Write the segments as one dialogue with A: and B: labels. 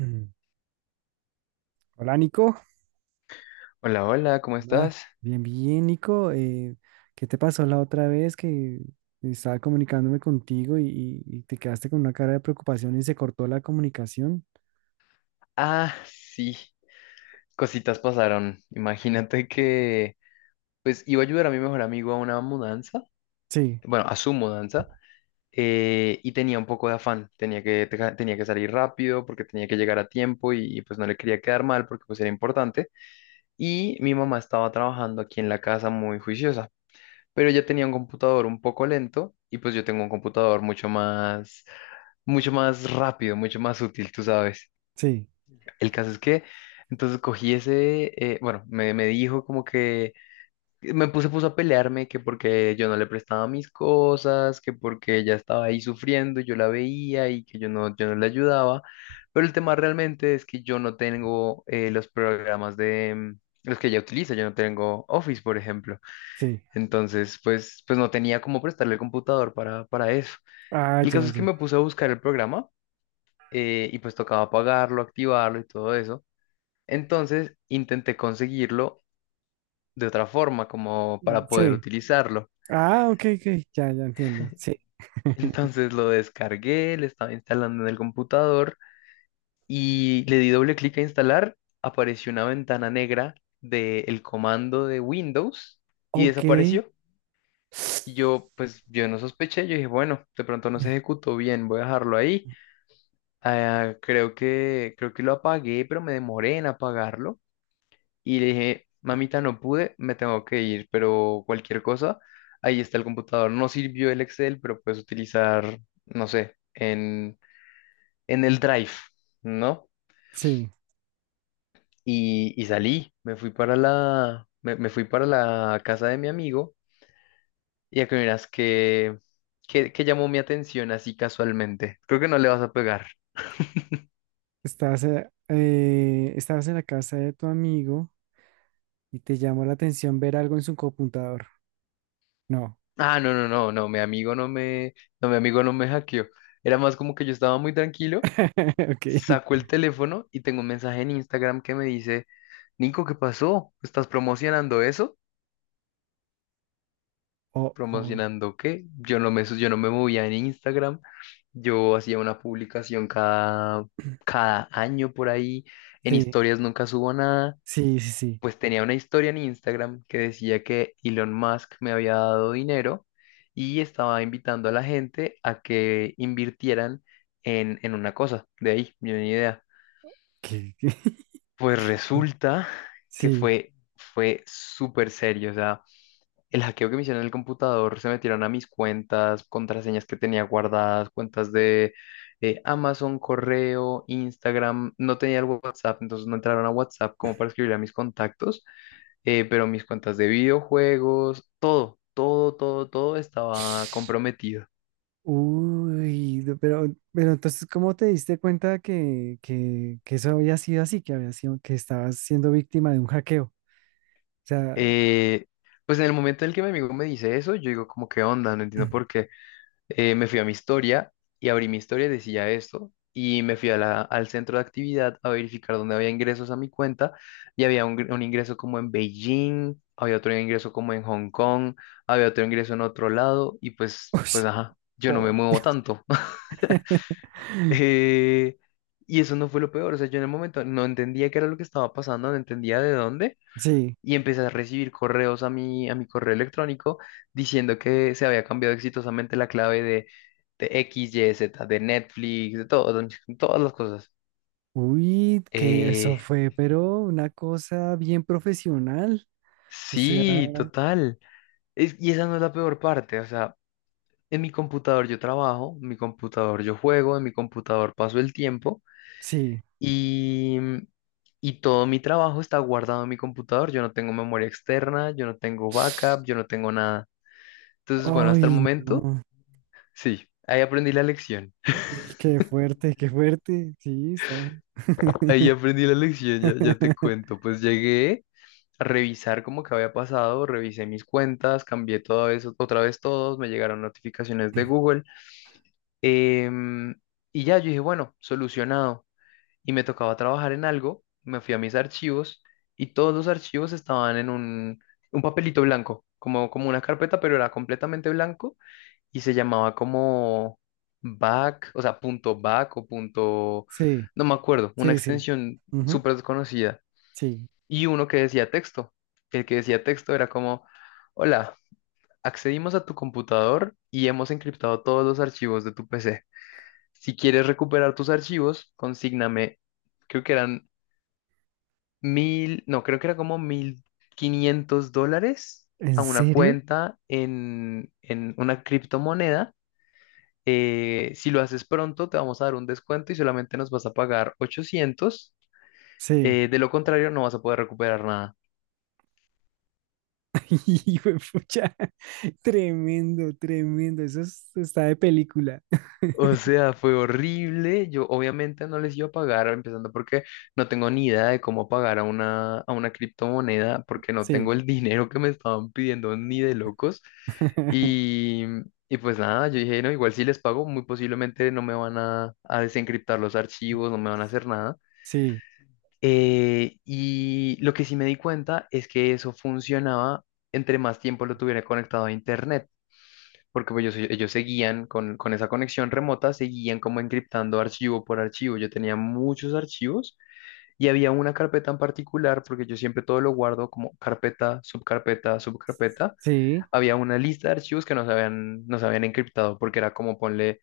A: Mm. Hola Nico.
B: Hola, hola, ¿cómo
A: Ah,
B: estás?
A: Bien, bien Nico, ¿qué te pasó la otra vez que estaba comunicándome contigo y te quedaste con una cara de preocupación y se cortó la comunicación?
B: Ah, sí, cositas pasaron. Imagínate que, pues, iba a ayudar a mi mejor amigo a una mudanza,
A: Sí,
B: bueno, a su mudanza, y tenía un poco de afán. Tenía que salir rápido porque tenía que llegar a tiempo y pues no le quería quedar mal porque pues era importante. Y mi mamá estaba trabajando aquí en la casa muy juiciosa, pero ella tenía un computador un poco lento y pues yo tengo un computador mucho más rápido, mucho más útil, tú sabes.
A: sí,
B: El caso es que entonces cogí ese, bueno, me dijo como que puso a pelearme, que porque yo no le prestaba mis cosas, que porque ella estaba ahí sufriendo, y yo la veía y que yo no le ayudaba. Pero el tema realmente es que yo no tengo los programas de los que ella utiliza, yo no tengo Office, por ejemplo.
A: sí.
B: Entonces, pues no tenía cómo prestarle el computador para eso.
A: Ah,
B: El
A: ya,
B: caso es que
A: ya.
B: me puse a buscar el programa y pues tocaba pagarlo, activarlo y todo eso. Entonces intenté conseguirlo de otra forma, como
A: Mm,
B: para poder
A: sí.
B: utilizarlo.
A: Ah, ok, ok, ya, ya entiendo. Sí,
B: Entonces lo descargué, lo estaba instalando en el computador y le di doble clic a instalar. Apareció una ventana negra del comando de Windows y
A: ok.
B: desapareció. Y yo, pues, yo no sospeché. Yo dije, bueno, de pronto no
A: Mm,
B: se ejecutó bien, voy a dejarlo ahí. Ah, creo que lo apagué, pero me demoré en apagarlo. Y le dije, mamita, no pude, me tengo que ir, pero cualquier cosa, ahí está el computador. No sirvió el Excel, pero puedes utilizar, no sé, en, el Drive, ¿no?
A: sí,
B: Y salí, me fui para la casa de mi amigo y a que miras que, que, llamó mi atención así casualmente. Creo que no le vas a pegar.
A: estabas estabas en la casa de tu amigo y te llamó la atención ver algo en su computador. No.
B: Ah, no, no, no, no, mi amigo no me hackeó. Era más como que yo estaba muy tranquilo.
A: Ok.
B: Saco el teléfono y tengo un mensaje en Instagram que me dice, Nico, ¿qué pasó? ¿Estás promocionando eso?
A: Oh, oh.
B: ¿Promocionando qué? Yo no me movía en Instagram. Yo hacía una publicación cada, cada año por ahí. En
A: Sí.
B: historias nunca subo nada.
A: Sí, sí, sí.
B: Pues tenía una historia en Instagram que decía que Elon Musk me había dado dinero y estaba invitando a la gente a que invirtieran en una cosa. De ahí, yo ni idea.
A: ¿Qué?
B: Pues resulta que
A: Sí.
B: fue súper serio. O sea, el hackeo que me hicieron en el computador se metieron a mis cuentas, contraseñas que tenía guardadas, cuentas de Amazon, correo, Instagram. No tenía el WhatsApp, entonces no entraron a WhatsApp como para escribir a mis contactos, pero mis cuentas de videojuegos, todo, todo, todo, todo estaba comprometido.
A: Uy, no, pero entonces, ¿cómo te diste cuenta que eso había sido así, que había sido, que estabas siendo víctima de un hackeo? O sea,
B: Eh, pues en el momento en el que mi amigo me dice eso, yo digo como, ¿qué onda? No entiendo por qué. Me fui a mi historia y abrí mi historia y decía esto. Y me fui a al centro de actividad a verificar dónde había ingresos a mi cuenta. Y había un ingreso como en Beijing, había otro ingreso como en Hong Kong, había otro ingreso en otro lado. Y pues,
A: uy,
B: pues ajá, yo no me
A: por
B: muevo
A: Dios.
B: tanto. Eh, y eso no fue lo peor. O sea, yo en el momento no entendía qué era lo que estaba pasando, no entendía de dónde,
A: Sí.
B: y empecé a recibir correos a mi, correo electrónico diciendo que se había cambiado exitosamente la clave de X, Y, Z, de Netflix, de todo, de todas las cosas.
A: Uy, que eso
B: Eh,
A: fue, pero una cosa bien profesional. O sea,
B: sí, total. Y esa no es la peor parte, o sea, en mi computador yo trabajo, en mi computador yo juego, en mi computador paso el tiempo
A: sí.
B: y, y todo mi trabajo está guardado en mi computador, yo no tengo memoria externa, yo no tengo backup, yo no tengo nada. Entonces, bueno, hasta el
A: Ay,
B: momento.
A: no.
B: Sí, ahí aprendí la lección.
A: Qué fuerte, qué fuerte. Sí, está.
B: Ahí aprendí la lección, ya, ya te cuento. Pues llegué a revisar como que había pasado, revisé mis cuentas, cambié todo eso, otra vez todos, me llegaron notificaciones de Google. em, y ya yo dije, bueno, solucionado. Y me tocaba trabajar en algo, me fui a mis archivos y todos los archivos estaban en un papelito blanco, como una carpeta, pero era completamente blanco y se llamaba como back, o sea, punto back o punto,
A: Sí.
B: no me acuerdo, una
A: Sí, sí.
B: extensión
A: Ujú,
B: súper desconocida.
A: sí.
B: Y uno que decía texto. El que decía texto era como, hola, accedimos a tu computador y hemos encriptado todos los archivos de tu PC. Si quieres recuperar tus archivos, consígname, creo que eran mil, no, creo que era como $1500
A: ¿En
B: a una
A: serio?
B: cuenta en una criptomoneda. Si lo haces pronto, te vamos a dar un descuento y solamente nos vas a pagar 800.
A: Sí.
B: De lo contrario, no vas a poder recuperar nada.
A: Hijo de pucha. Tremendo, tremendo. Está de película.
B: O sea, fue horrible. Yo obviamente no les iba a pagar, empezando porque no tengo ni idea de cómo pagar a a una criptomoneda, porque no
A: Sí.
B: tengo el dinero que me estaban pidiendo ni de locos. Y, y pues nada, yo dije, no, igual si les pago, muy posiblemente no me van a desencriptar los archivos, no me van a hacer nada.
A: Sí.
B: Y lo que sí me di cuenta es que eso funcionaba entre más tiempo lo tuviera conectado a internet, porque pues, ellos seguían con esa conexión remota, seguían como encriptando archivo por archivo. Yo tenía muchos archivos y había una carpeta en particular, porque yo siempre todo lo guardo como carpeta, subcarpeta, subcarpeta.
A: Sí.
B: Había una lista de archivos que no se habían encriptado, porque era como ponle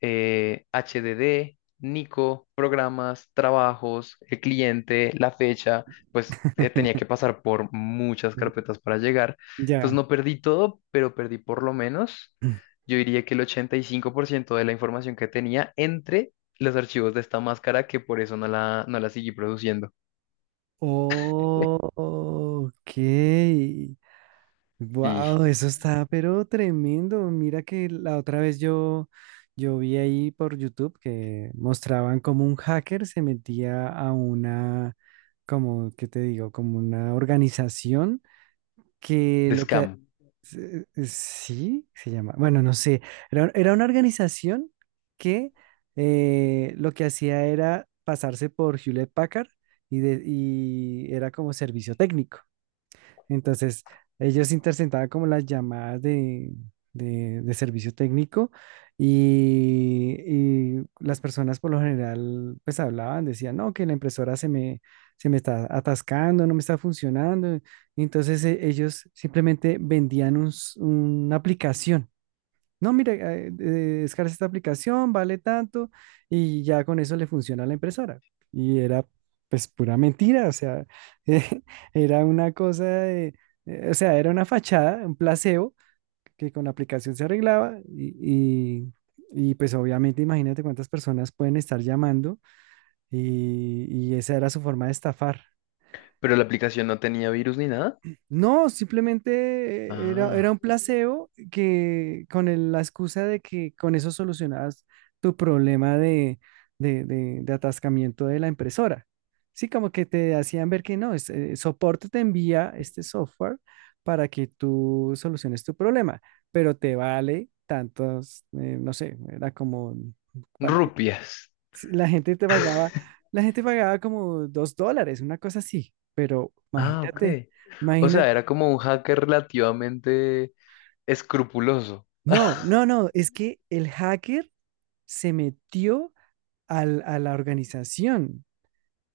B: HDD, Nico, programas, trabajos, el cliente, la fecha, pues tenía que pasar por muchas carpetas para llegar. Entonces
A: Ya.
B: no perdí todo, pero perdí por lo menos, yo diría que el 85% de la información que tenía entre los archivos de esta máscara, que por eso no la seguí produciendo.
A: Oh, ok.
B: Y
A: Wow, eso está, pero tremendo. Mira que la otra vez yo vi ahí por YouTube que mostraban como un hacker se metía a una, como, ¿qué te digo? Como una organización que
B: de
A: lo que...
B: scam.
A: sí, se llama. Bueno, no sé. Era, era una organización que lo que hacía era pasarse por Hewlett Packard y, y era como servicio técnico. Entonces, ellos interceptaban como las llamadas de, de servicio técnico y, y las personas por lo general pues hablaban, decían, no, que la impresora se me está atascando, no me está funcionando. Entonces, ellos simplemente vendían una aplicación, no, mira, descarga esta aplicación, vale tanto, y ya con eso le funciona a la impresora. Y era pues pura mentira, o sea, eh, era una cosa de, o sea, era una fachada, un placebo que con la aplicación se arreglaba y pues obviamente imagínate cuántas personas pueden estar llamando y, y esa era su forma de estafar.
B: Pero la aplicación no tenía virus ni nada.
A: No, simplemente era, era
B: Ah,
A: un placebo que con la excusa de que con eso solucionabas tu problema de, de atascamiento de la impresora. Sí, como que te hacían ver que no, soporte te envía este software para que tú soluciones tu problema, pero te vale tantos, no sé, era como, para-
B: rupias.
A: sí, la gente te pagaba, la gente pagaba como $2, una cosa así, pero
B: Ah, ok.
A: imagínate.
B: O
A: Imagina.
B: sea, era como un hacker relativamente escrupuloso.
A: No, no, no, es que el hacker se metió a la organización.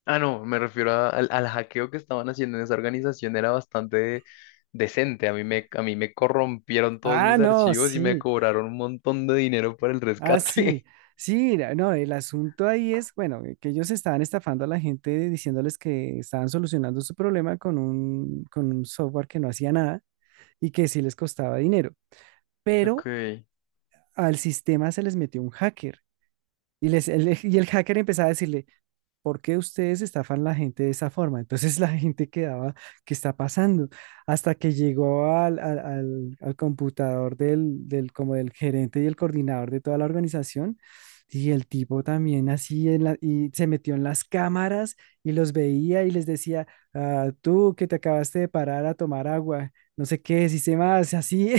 B: Ah, no, me refiero al hackeo que estaban haciendo en esa organización, era bastante decente. A mí me corrompieron todos
A: Ah,
B: mis
A: no,
B: archivos y me
A: sí,
B: cobraron un montón de dinero para el
A: ah, sí,
B: rescate.
A: sí, no, el asunto ahí es, bueno, que ellos estaban estafando a la gente diciéndoles que estaban solucionando su problema con un software que no hacía nada y que sí les costaba dinero, pero
B: Ok.
A: al sistema se les metió un hacker y, les, y el hacker empezaba a decirle, ¿por qué ustedes estafan a la gente de esa forma? Entonces la gente quedaba, ¿qué está pasando? Hasta que llegó al, al computador del, del, como del gerente y el coordinador de toda la organización. Y el tipo también así en y se metió en las cámaras y los veía y les decía, "Ah, tú que te acabaste de parar a tomar agua, no sé qué, si se más, así.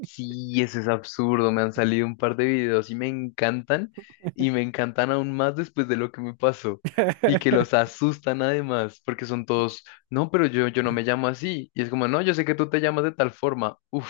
B: Sí, ese es absurdo. Me han salido un par de videos y me encantan. Y me encantan aún más después de lo que me pasó. Y que los asustan además, porque son todos, no, pero yo no me llamo así. Y es como, no, yo sé que tú te llamas de tal forma. Uf,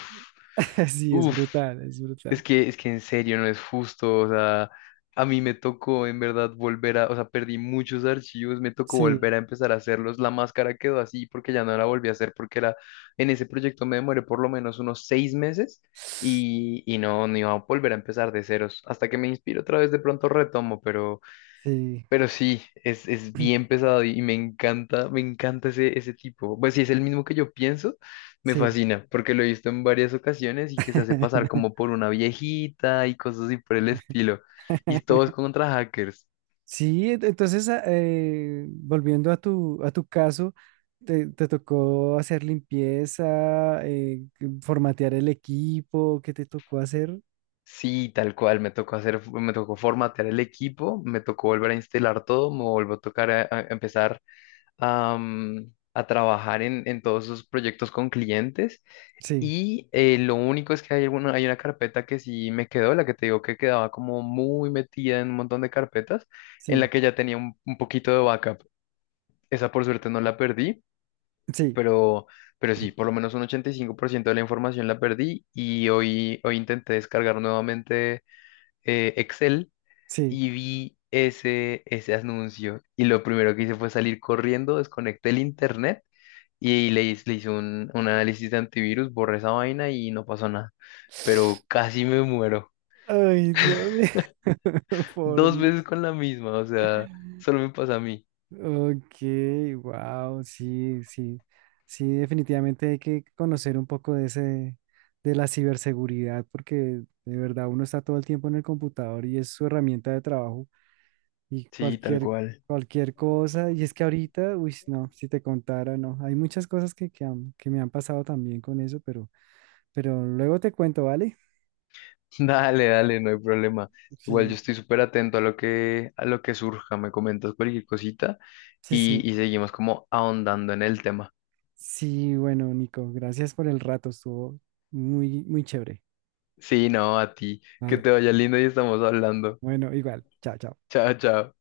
A: Sí, es
B: uf.
A: brutal, es
B: Es
A: brutal.
B: que, es que en serio no es justo, o sea, a mí me tocó en verdad volver a, o sea, perdí muchos archivos, me tocó
A: Sí,
B: volver a empezar a hacerlos, la máscara quedó así porque ya no la volví a hacer porque era, en ese proyecto me demoré por lo menos unos 6 meses y no, no iba a volver a empezar de ceros, hasta que me inspiro otra vez de pronto retomo, pero,
A: sí,
B: pero sí, es bien pesado y me encanta ese tipo. Pues si es el mismo que yo pienso, me
A: sí.
B: fascina, porque lo he visto en varias ocasiones y que se hace pasar como por una viejita y cosas así por el estilo. Y todos contra hackers.
A: Sí, entonces, volviendo a tu caso, te tocó hacer limpieza, formatear el equipo, ¿qué te tocó hacer?
B: Sí, tal cual, me tocó hacer, me tocó formatear el equipo, me tocó volver a instalar todo, me volvió a tocar a empezar a trabajar en, todos esos proyectos con clientes.
A: Sí,
B: Y lo único es que hay una carpeta que sí me quedó, la que te digo que quedaba como muy metida en un montón de carpetas, en la
A: sí,
B: que ya tenía un poquito de backup. Esa por suerte no la perdí,
A: sí,
B: pero, pero, sí, por lo menos un 85% de la información la perdí y hoy intenté descargar nuevamente Excel
A: sí.
B: y vi ese anuncio y lo primero que hice fue salir corriendo, desconecté el internet y le hice un análisis de antivirus, borré esa vaina y no pasó nada. Pero casi me muero.
A: Ay, Dios mío, por
B: Dos veces
A: Dios.
B: con la misma, o sea, solo me pasa a mí.
A: Ok, wow, sí, sí, sí, definitivamente hay que conocer un poco de ese, de la ciberseguridad, porque de verdad uno está todo el tiempo en el computador y es su herramienta de trabajo. Y
B: Sí, tal
A: cualquier,
B: cual.
A: cualquier cosa. Y es que ahorita, uy, no, si te contara, no. Hay muchas cosas que, que me han pasado también con eso, pero luego te cuento, ¿vale?
B: Dale, dale, no hay problema. Igual yo
A: Sí,
B: estoy súper atento a lo que, surja. Me comentas cualquier cosita
A: sí,
B: y,
A: sí.
B: y seguimos como ahondando en el tema.
A: Sí, bueno, Nico, gracias por el rato, estuvo muy, muy chévere.
B: Sí, no, a ti. Que
A: Vale,
B: te vaya lindo y estamos hablando.
A: bueno, igual, chao, chao.
B: Chao, chao.